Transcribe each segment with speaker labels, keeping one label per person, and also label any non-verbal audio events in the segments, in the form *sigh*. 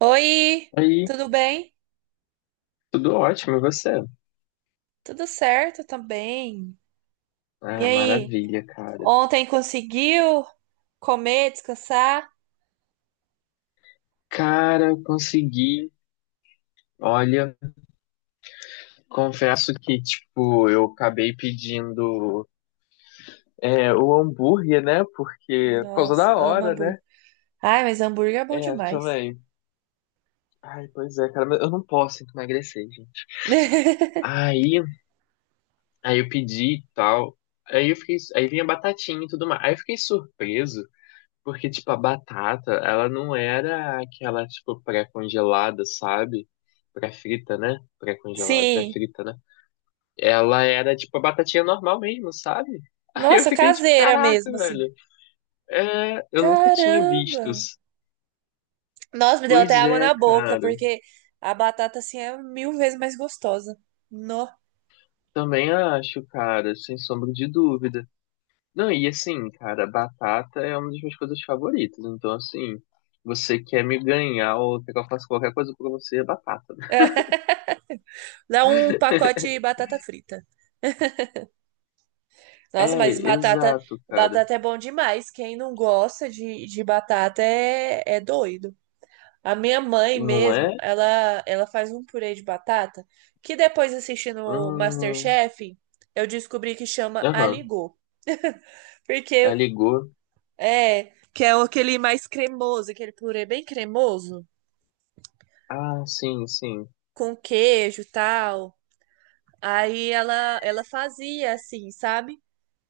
Speaker 1: Oi,
Speaker 2: Aí,
Speaker 1: tudo bem?
Speaker 2: tudo ótimo, e você?
Speaker 1: Tudo certo também. E
Speaker 2: Ah,
Speaker 1: aí,
Speaker 2: maravilha, cara.
Speaker 1: ontem conseguiu comer, descansar?
Speaker 2: Cara, consegui. Olha, confesso que, tipo, eu acabei pedindo o hambúrguer, né? Porque, por causa
Speaker 1: Nossa,
Speaker 2: da
Speaker 1: amo
Speaker 2: hora,
Speaker 1: hambúrguer.
Speaker 2: né?
Speaker 1: Ai, mas hambúrguer é bom
Speaker 2: É,
Speaker 1: demais.
Speaker 2: também. Ai, pois é, cara, mas eu não posso tem que emagrecer, gente.
Speaker 1: *laughs*
Speaker 2: Aí, aí eu pedi e tal. Aí eu fiquei, aí vinha batatinha e tudo mais. Aí eu fiquei surpreso. Porque, tipo, a batata, ela não era aquela, tipo, pré-congelada, sabe? Pré-frita, né? Pré-congelada,
Speaker 1: Sim.
Speaker 2: pré-frita, né? Ela era, tipo, a batatinha normal mesmo, sabe? *laughs* Aí eu
Speaker 1: Nossa,
Speaker 2: fiquei, tipo,
Speaker 1: caseira
Speaker 2: caraca,
Speaker 1: mesmo, assim.
Speaker 2: velho. É, eu nunca tinha
Speaker 1: Caramba!
Speaker 2: visto.
Speaker 1: Nossa, me deu até
Speaker 2: Pois
Speaker 1: água
Speaker 2: é,
Speaker 1: na boca,
Speaker 2: cara.
Speaker 1: porque a batata, assim, é mil vezes mais gostosa. No.
Speaker 2: Também acho, cara, sem sombra de dúvida. Não, e assim, cara, batata é uma das minhas coisas favoritas. Então, assim, você quer me ganhar ou quer que eu faça qualquer coisa pra você, é batata, né?
Speaker 1: *laughs* Dá um pacote de batata frita. Nossa,
Speaker 2: É,
Speaker 1: mas batata,
Speaker 2: exato, cara.
Speaker 1: batata é bom demais. Quem não gosta de batata é doido. A minha mãe
Speaker 2: Não
Speaker 1: mesmo,
Speaker 2: é?
Speaker 1: ela faz um purê de batata que depois assistindo o
Speaker 2: Hum,
Speaker 1: MasterChef, eu descobri que chama
Speaker 2: aham.
Speaker 1: aligot.
Speaker 2: Aí
Speaker 1: Porque
Speaker 2: ligou.
Speaker 1: é, que é aquele mais cremoso, aquele purê bem cremoso,
Speaker 2: Ah, sim, sim,
Speaker 1: com queijo e tal. Aí ela fazia assim, sabe?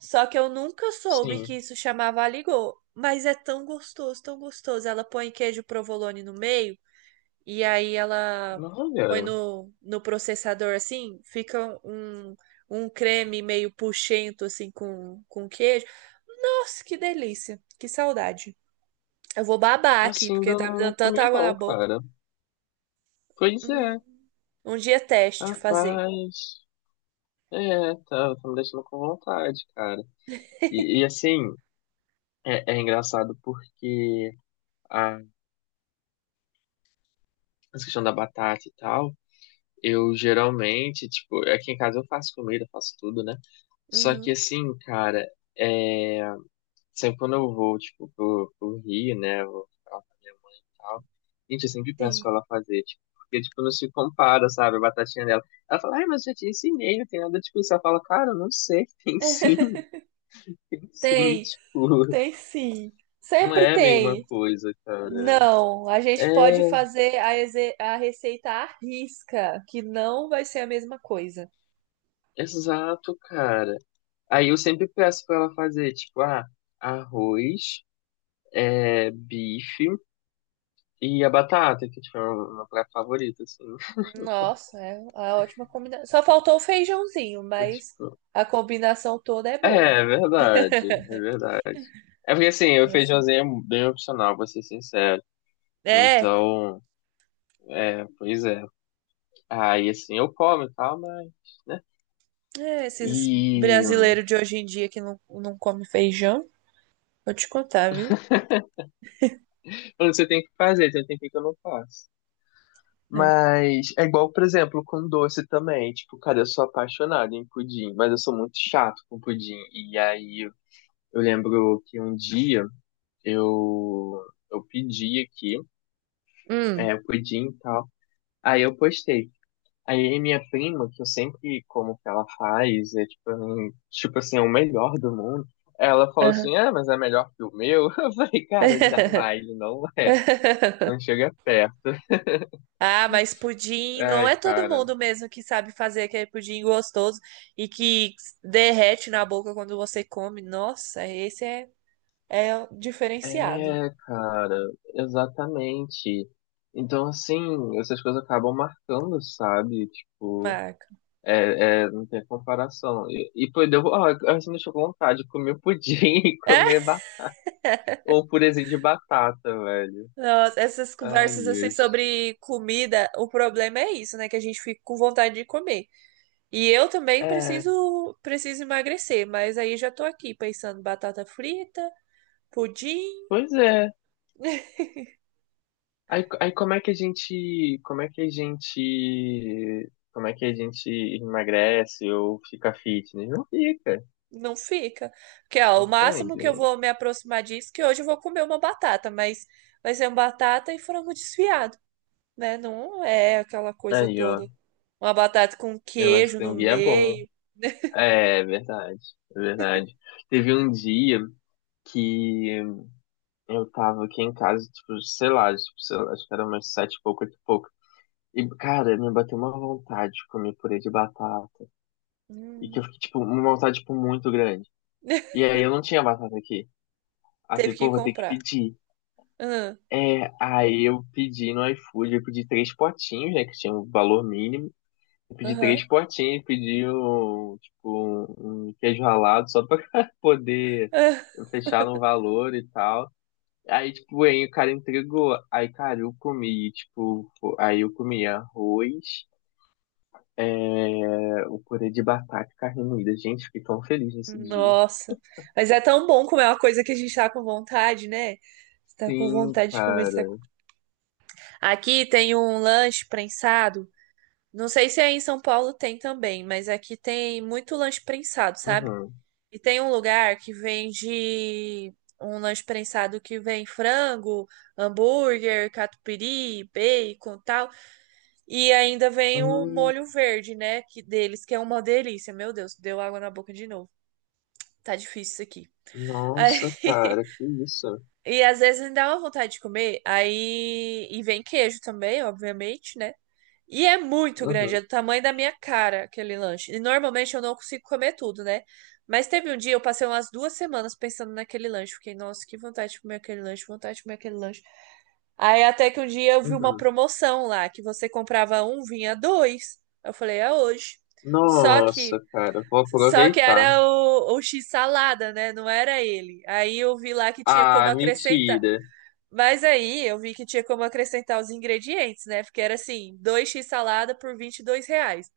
Speaker 1: Só que eu nunca soube que
Speaker 2: sim.
Speaker 1: isso chamava aligô. Mas é tão gostoso, tão gostoso. Ela põe queijo provolone no meio e aí ela
Speaker 2: Não,
Speaker 1: põe
Speaker 2: olha,
Speaker 1: no processador assim, fica um creme meio puxento assim com queijo. Nossa, que delícia, que saudade. Eu vou babar aqui
Speaker 2: assim
Speaker 1: porque
Speaker 2: ainda
Speaker 1: tá me
Speaker 2: não
Speaker 1: dando tanta
Speaker 2: comi
Speaker 1: água na
Speaker 2: não,
Speaker 1: boca.
Speaker 2: cara. Pois
Speaker 1: Hum,
Speaker 2: é,
Speaker 1: Um dia teste fazer.
Speaker 2: rapaz. É, tá, tá me deixando com vontade, cara. E assim, é engraçado porque a essa questão da batata e tal, eu geralmente, tipo, aqui em casa eu faço comida, faço tudo, né? Só que
Speaker 1: Uhum,
Speaker 2: assim, cara, é, sempre quando eu vou, tipo, pro Rio, né, eu vou ficar lá com a minha mãe e tal, gente, eu sempre peço pra
Speaker 1: sim.
Speaker 2: ela fazer, tipo, porque, tipo, não se compara, sabe, a batatinha dela. Ela fala, ai, mas eu já te ensinei, não tem nada tipo isso. Ela fala, cara, eu não sei, tem sim,
Speaker 1: *laughs*
Speaker 2: *laughs* tem sim,
Speaker 1: Tem.
Speaker 2: tipo,
Speaker 1: Tem sim.
Speaker 2: não
Speaker 1: Sempre
Speaker 2: é a mesma
Speaker 1: tem.
Speaker 2: coisa, cara.
Speaker 1: Não, a gente pode
Speaker 2: É,
Speaker 1: fazer a receita à risca, que não vai ser a mesma coisa.
Speaker 2: exato, cara. Aí eu sempre peço pra ela fazer, tipo, ah, arroz, bife e a batata, que, tipo, é uma praia favorita, assim.
Speaker 1: Nossa, é uma ótima combinação. Só faltou o feijãozinho,
Speaker 2: *laughs*
Speaker 1: mas
Speaker 2: Tipo,
Speaker 1: a combinação toda é
Speaker 2: é,
Speaker 1: boa.
Speaker 2: é verdade, é verdade. É porque assim, o
Speaker 1: Nossa.
Speaker 2: feijãozinho é bem opcional, vou ser sincero.
Speaker 1: É,
Speaker 2: Então, é, pois é. Aí assim, eu como e tal, mas, né?
Speaker 1: é, esses
Speaker 2: E
Speaker 1: brasileiros de hoje em dia que não come feijão, vou te contar, viu?
Speaker 2: quando você tem que fazer, então tem que eu não faço.
Speaker 1: É.
Speaker 2: Mas é igual, por exemplo, com doce também. Tipo, cara, eu sou apaixonado em pudim, mas eu sou muito chato com pudim. E aí eu lembro que um dia eu, eu pedi aqui,
Speaker 1: Hum.
Speaker 2: pudim e tal. Aí eu postei. Aí minha prima, que eu sempre como que ela faz, é tipo, tipo assim, é o melhor do mundo. Ela falou
Speaker 1: Aham.
Speaker 2: assim, ah, mas é melhor que o meu. *laughs* Eu falei, cara, jamais, não é, não
Speaker 1: *laughs*
Speaker 2: chega perto.
Speaker 1: Ah, mas pudim não
Speaker 2: Ai,
Speaker 1: é todo
Speaker 2: cara.
Speaker 1: mundo mesmo que sabe fazer aquele pudim gostoso e que derrete na boca quando você come. Nossa, esse é o diferenciado,
Speaker 2: É, cara, exatamente. Então, assim, essas coisas acabam marcando, sabe? Tipo,
Speaker 1: Marco.
Speaker 2: não tem comparação. E pô, deu, ó, assim, me deixou com vontade de comer pudim *laughs* e comer
Speaker 1: É?
Speaker 2: um purezinho de batata, velho.
Speaker 1: Nossa, essas
Speaker 2: Ai,
Speaker 1: conversas assim
Speaker 2: Deus.
Speaker 1: sobre comida, o problema é isso, né? Que a gente fica com vontade de comer. E eu também
Speaker 2: É,
Speaker 1: preciso emagrecer, mas aí já tô aqui pensando batata frita, pudim.
Speaker 2: pois é. Aí como é que a gente, como é que a gente, como é que a gente emagrece ou fica fitness? Não fica,
Speaker 1: Não fica. Porque, ó, o máximo
Speaker 2: entende?
Speaker 1: que eu vou me aproximar disso, é que hoje eu vou comer uma batata, mas vai ser uma batata e frango desfiado, né? Não é aquela coisa
Speaker 2: Aí, ó,
Speaker 1: toda. Uma batata com
Speaker 2: é, mas o
Speaker 1: queijo no
Speaker 2: canguia é bom.
Speaker 1: meio.
Speaker 2: É, é verdade, é verdade. Teve um dia que eu tava aqui em casa, tipo, sei lá, acho que era umas sete e pouco, oito e pouco. E, cara, me bateu uma vontade de comer purê de batata. E que eu
Speaker 1: Hum.
Speaker 2: fiquei, tipo, uma vontade, tipo, muito grande. E
Speaker 1: *laughs*
Speaker 2: aí eu não tinha batata aqui. Aí eu
Speaker 1: Teve
Speaker 2: falei,
Speaker 1: que
Speaker 2: pô, vou ter que
Speaker 1: comprar.
Speaker 2: pedir.
Speaker 1: Aham,
Speaker 2: É, aí eu pedi no iFood, eu pedi três potinhos, né, que tinha um valor mínimo. Eu pedi
Speaker 1: aham,
Speaker 2: três potinhos, pedi um, tipo, um queijo ralado só pra *laughs* poder
Speaker 1: ah.
Speaker 2: fechar no valor e tal. Aí, tipo, aí o cara entregou. Aí, cara, eu comi, tipo, aí eu comi arroz, o purê de batata e carne moída. Gente, fiquei tão feliz nesse dia.
Speaker 1: Nossa. Mas é tão bom comer uma coisa que a gente tá com vontade, né? Você tá com
Speaker 2: Sim,
Speaker 1: vontade de comer. Você tá... com-
Speaker 2: cara.
Speaker 1: Aqui tem um lanche prensado. Não sei se aí em São Paulo tem também, mas aqui tem muito lanche prensado, sabe?
Speaker 2: Uhum.
Speaker 1: E tem um lugar que vende um lanche prensado que vem frango, hambúrguer, catupiry, bacon, tal, e ainda vem o
Speaker 2: Hum,
Speaker 1: molho verde, né, que deles, que é uma delícia. Meu Deus, deu água na boca de novo. Tá difícil isso aqui. Aí,
Speaker 2: nossa,
Speaker 1: *laughs*
Speaker 2: cara, que isso.
Speaker 1: e às vezes me dá uma vontade de comer, aí e vem queijo também, obviamente, né? E é muito grande,
Speaker 2: Uhum,
Speaker 1: é do tamanho da minha cara aquele lanche. E normalmente eu não consigo comer tudo, né? Mas teve um dia, eu passei umas 2 semanas pensando naquele lanche. Fiquei, nossa, que vontade de comer aquele lanche, vontade de comer aquele lanche. Aí até que um dia eu vi uma
Speaker 2: uhum.
Speaker 1: promoção lá, que você comprava um, vinha dois. Eu falei, é hoje. Só que,
Speaker 2: Nossa, cara, vou
Speaker 1: só que
Speaker 2: aproveitar.
Speaker 1: era o X salada, né? Não era ele. Aí eu vi lá que tinha como
Speaker 2: Ah,
Speaker 1: acrescentar.
Speaker 2: mentira.
Speaker 1: Mas aí eu vi que tinha como acrescentar os ingredientes, né? Porque era assim, dois x salada por R$ 22.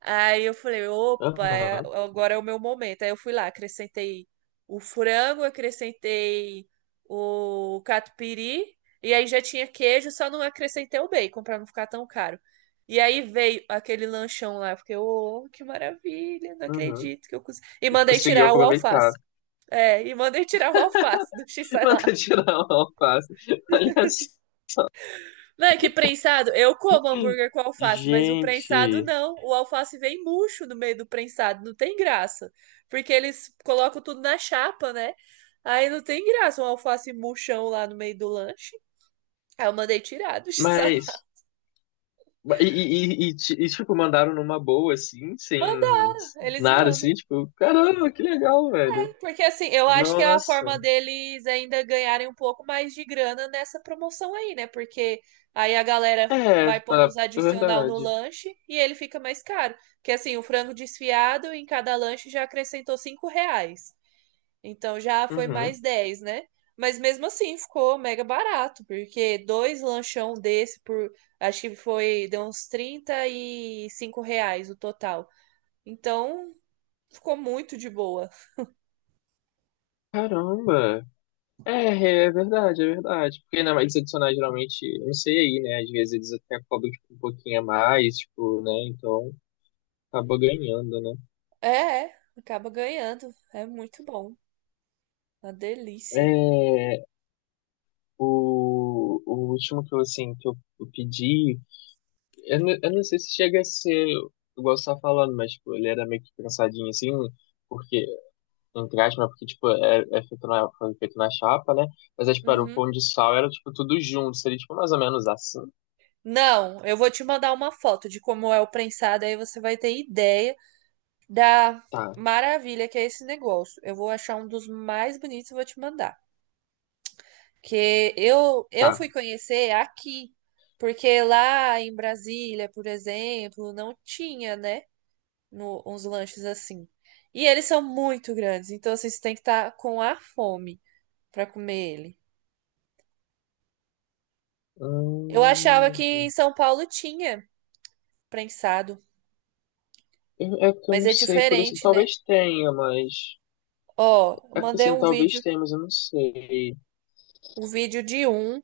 Speaker 1: Aí eu falei, opa,
Speaker 2: Aham,
Speaker 1: agora é o meu momento. Aí eu fui lá, acrescentei o frango, acrescentei o catupiry, e aí já tinha queijo, só não acrescentei o bacon para não ficar tão caro. E aí veio aquele lanchão lá, eu fiquei, oh, que maravilha, não
Speaker 2: uhum.
Speaker 1: acredito que eu consegui. E
Speaker 2: E
Speaker 1: mandei
Speaker 2: conseguiu
Speaker 1: tirar o
Speaker 2: aproveitar.
Speaker 1: alface. É, e mandei tirar o alface do x.
Speaker 2: *laughs* Manda tirar o alface. Olha só.
Speaker 1: Véi, que prensado. Eu como hambúrguer com alface, mas o prensado
Speaker 2: Gente,
Speaker 1: não. O alface vem murcho no meio do prensado, não tem graça. Porque eles colocam tudo na chapa, né? Aí não tem graça um alface murchão lá no meio do lanche. Aí eu mandei tirar do *laughs* sal.
Speaker 2: mas. E tipo, mandaram numa boa, assim, sem
Speaker 1: Mandar, eles
Speaker 2: nada, assim,
Speaker 1: mandam.
Speaker 2: tipo, caramba, que legal, velho.
Speaker 1: Porque assim, eu acho que é a forma
Speaker 2: Nossa.
Speaker 1: deles ainda ganharem um pouco mais de grana nessa promoção aí, né? Porque aí a galera
Speaker 2: É,
Speaker 1: vai pondo
Speaker 2: pra...
Speaker 1: os
Speaker 2: é
Speaker 1: adicional no
Speaker 2: verdade.
Speaker 1: lanche e ele fica mais caro. Porque assim, o frango desfiado em cada lanche já acrescentou R$ 5. Então já foi
Speaker 2: Uhum.
Speaker 1: mais 10, né? Mas mesmo assim ficou mega barato, porque dois lanchão desse por acho que foi deu uns R$ 35 o total. Então ficou muito de boa.
Speaker 2: Caramba. É, é verdade, é verdade. Porque na mais adicionais geralmente, eu não sei aí, né? Às vezes eles até cobram tipo, um pouquinho a mais, tipo, né? Então acaba ganhando, né?
Speaker 1: É, é, acaba ganhando. É muito bom. Uma delícia.
Speaker 2: É, o último que eu, assim, que eu pedi, eu, eu não sei se chega a ser igual você tá falando, mas tipo, ele era meio que pensadinho assim, porque, entre aspas, né, porque tipo, é feito na, foi feito na chapa, né? Mas é, tipo, era o
Speaker 1: Uhum.
Speaker 2: pão de sal, era tipo tudo junto, seria tipo mais ou menos assim.
Speaker 1: Não, eu vou te mandar uma foto de como é o prensado, aí você vai ter ideia da
Speaker 2: Tá,
Speaker 1: maravilha que é esse negócio. Eu vou achar um dos mais bonitos e vou te mandar. Que eu
Speaker 2: tá.
Speaker 1: fui conhecer aqui, porque lá em Brasília, por exemplo, não tinha, né, no- uns lanches assim. E eles são muito grandes, então assim, você tem que estar com a fome para comer ele. Eu achava que
Speaker 2: Hum.
Speaker 1: em São Paulo tinha prensado,
Speaker 2: É porque eu
Speaker 1: mas
Speaker 2: não
Speaker 1: é
Speaker 2: sei, por isso
Speaker 1: diferente, né?
Speaker 2: talvez tenha, mas.
Speaker 1: Ó, eu
Speaker 2: É porque
Speaker 1: mandei
Speaker 2: assim, talvez tenha, mas eu não sei.
Speaker 1: um vídeo de um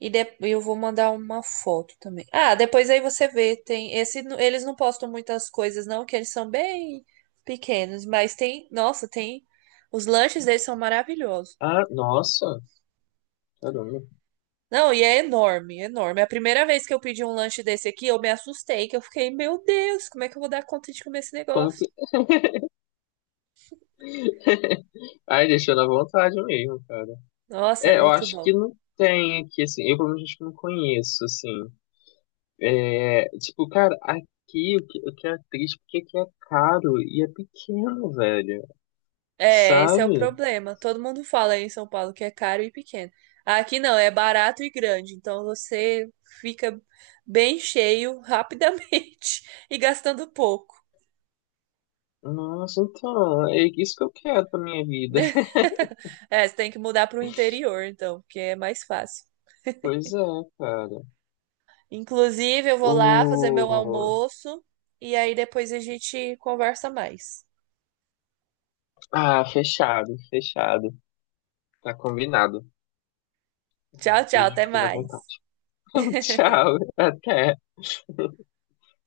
Speaker 1: eu vou mandar uma foto também. Ah, depois aí você vê, tem esse, eles não postam muitas coisas não, que eles são bem pequenos, mas tem, nossa, tem os lanches deles são maravilhosos.
Speaker 2: Ah, nossa, caramba.
Speaker 1: Não, e é enorme, enorme. É. A primeira vez que eu pedi um lanche desse aqui, eu me assustei, que eu fiquei, meu Deus, como é que eu vou dar conta de comer esse
Speaker 2: Como
Speaker 1: negócio?
Speaker 2: que. Ai, deixou na vontade mesmo, cara.
Speaker 1: Nossa, é
Speaker 2: É, eu
Speaker 1: muito
Speaker 2: acho que
Speaker 1: bom.
Speaker 2: não tem aqui, assim. Eu, pelo menos, acho que não conheço, assim. É, tipo, cara, aqui o que é triste, porque aqui é caro e é pequeno, velho.
Speaker 1: É, esse é o
Speaker 2: Sabe?
Speaker 1: problema. Todo mundo fala aí em São Paulo que é caro e pequeno. Aqui não, é barato e grande. Então você fica bem cheio rapidamente *laughs* e gastando pouco.
Speaker 2: Nossa, então, é isso que eu quero pra minha vida.
Speaker 1: Né?
Speaker 2: *laughs*
Speaker 1: *laughs* É, você tem que mudar para o interior, então, porque é mais fácil.
Speaker 2: Pois é, cara.
Speaker 1: Inclusive, eu vou lá fazer meu
Speaker 2: O.
Speaker 1: almoço e aí depois a gente conversa mais.
Speaker 2: Ah, fechado, fechado. Tá combinado. Ai,
Speaker 1: Tchau, tchau,
Speaker 2: Deus,
Speaker 1: até
Speaker 2: fiquei na
Speaker 1: mais.
Speaker 2: vontade. *laughs*
Speaker 1: *laughs*
Speaker 2: Tchau, até.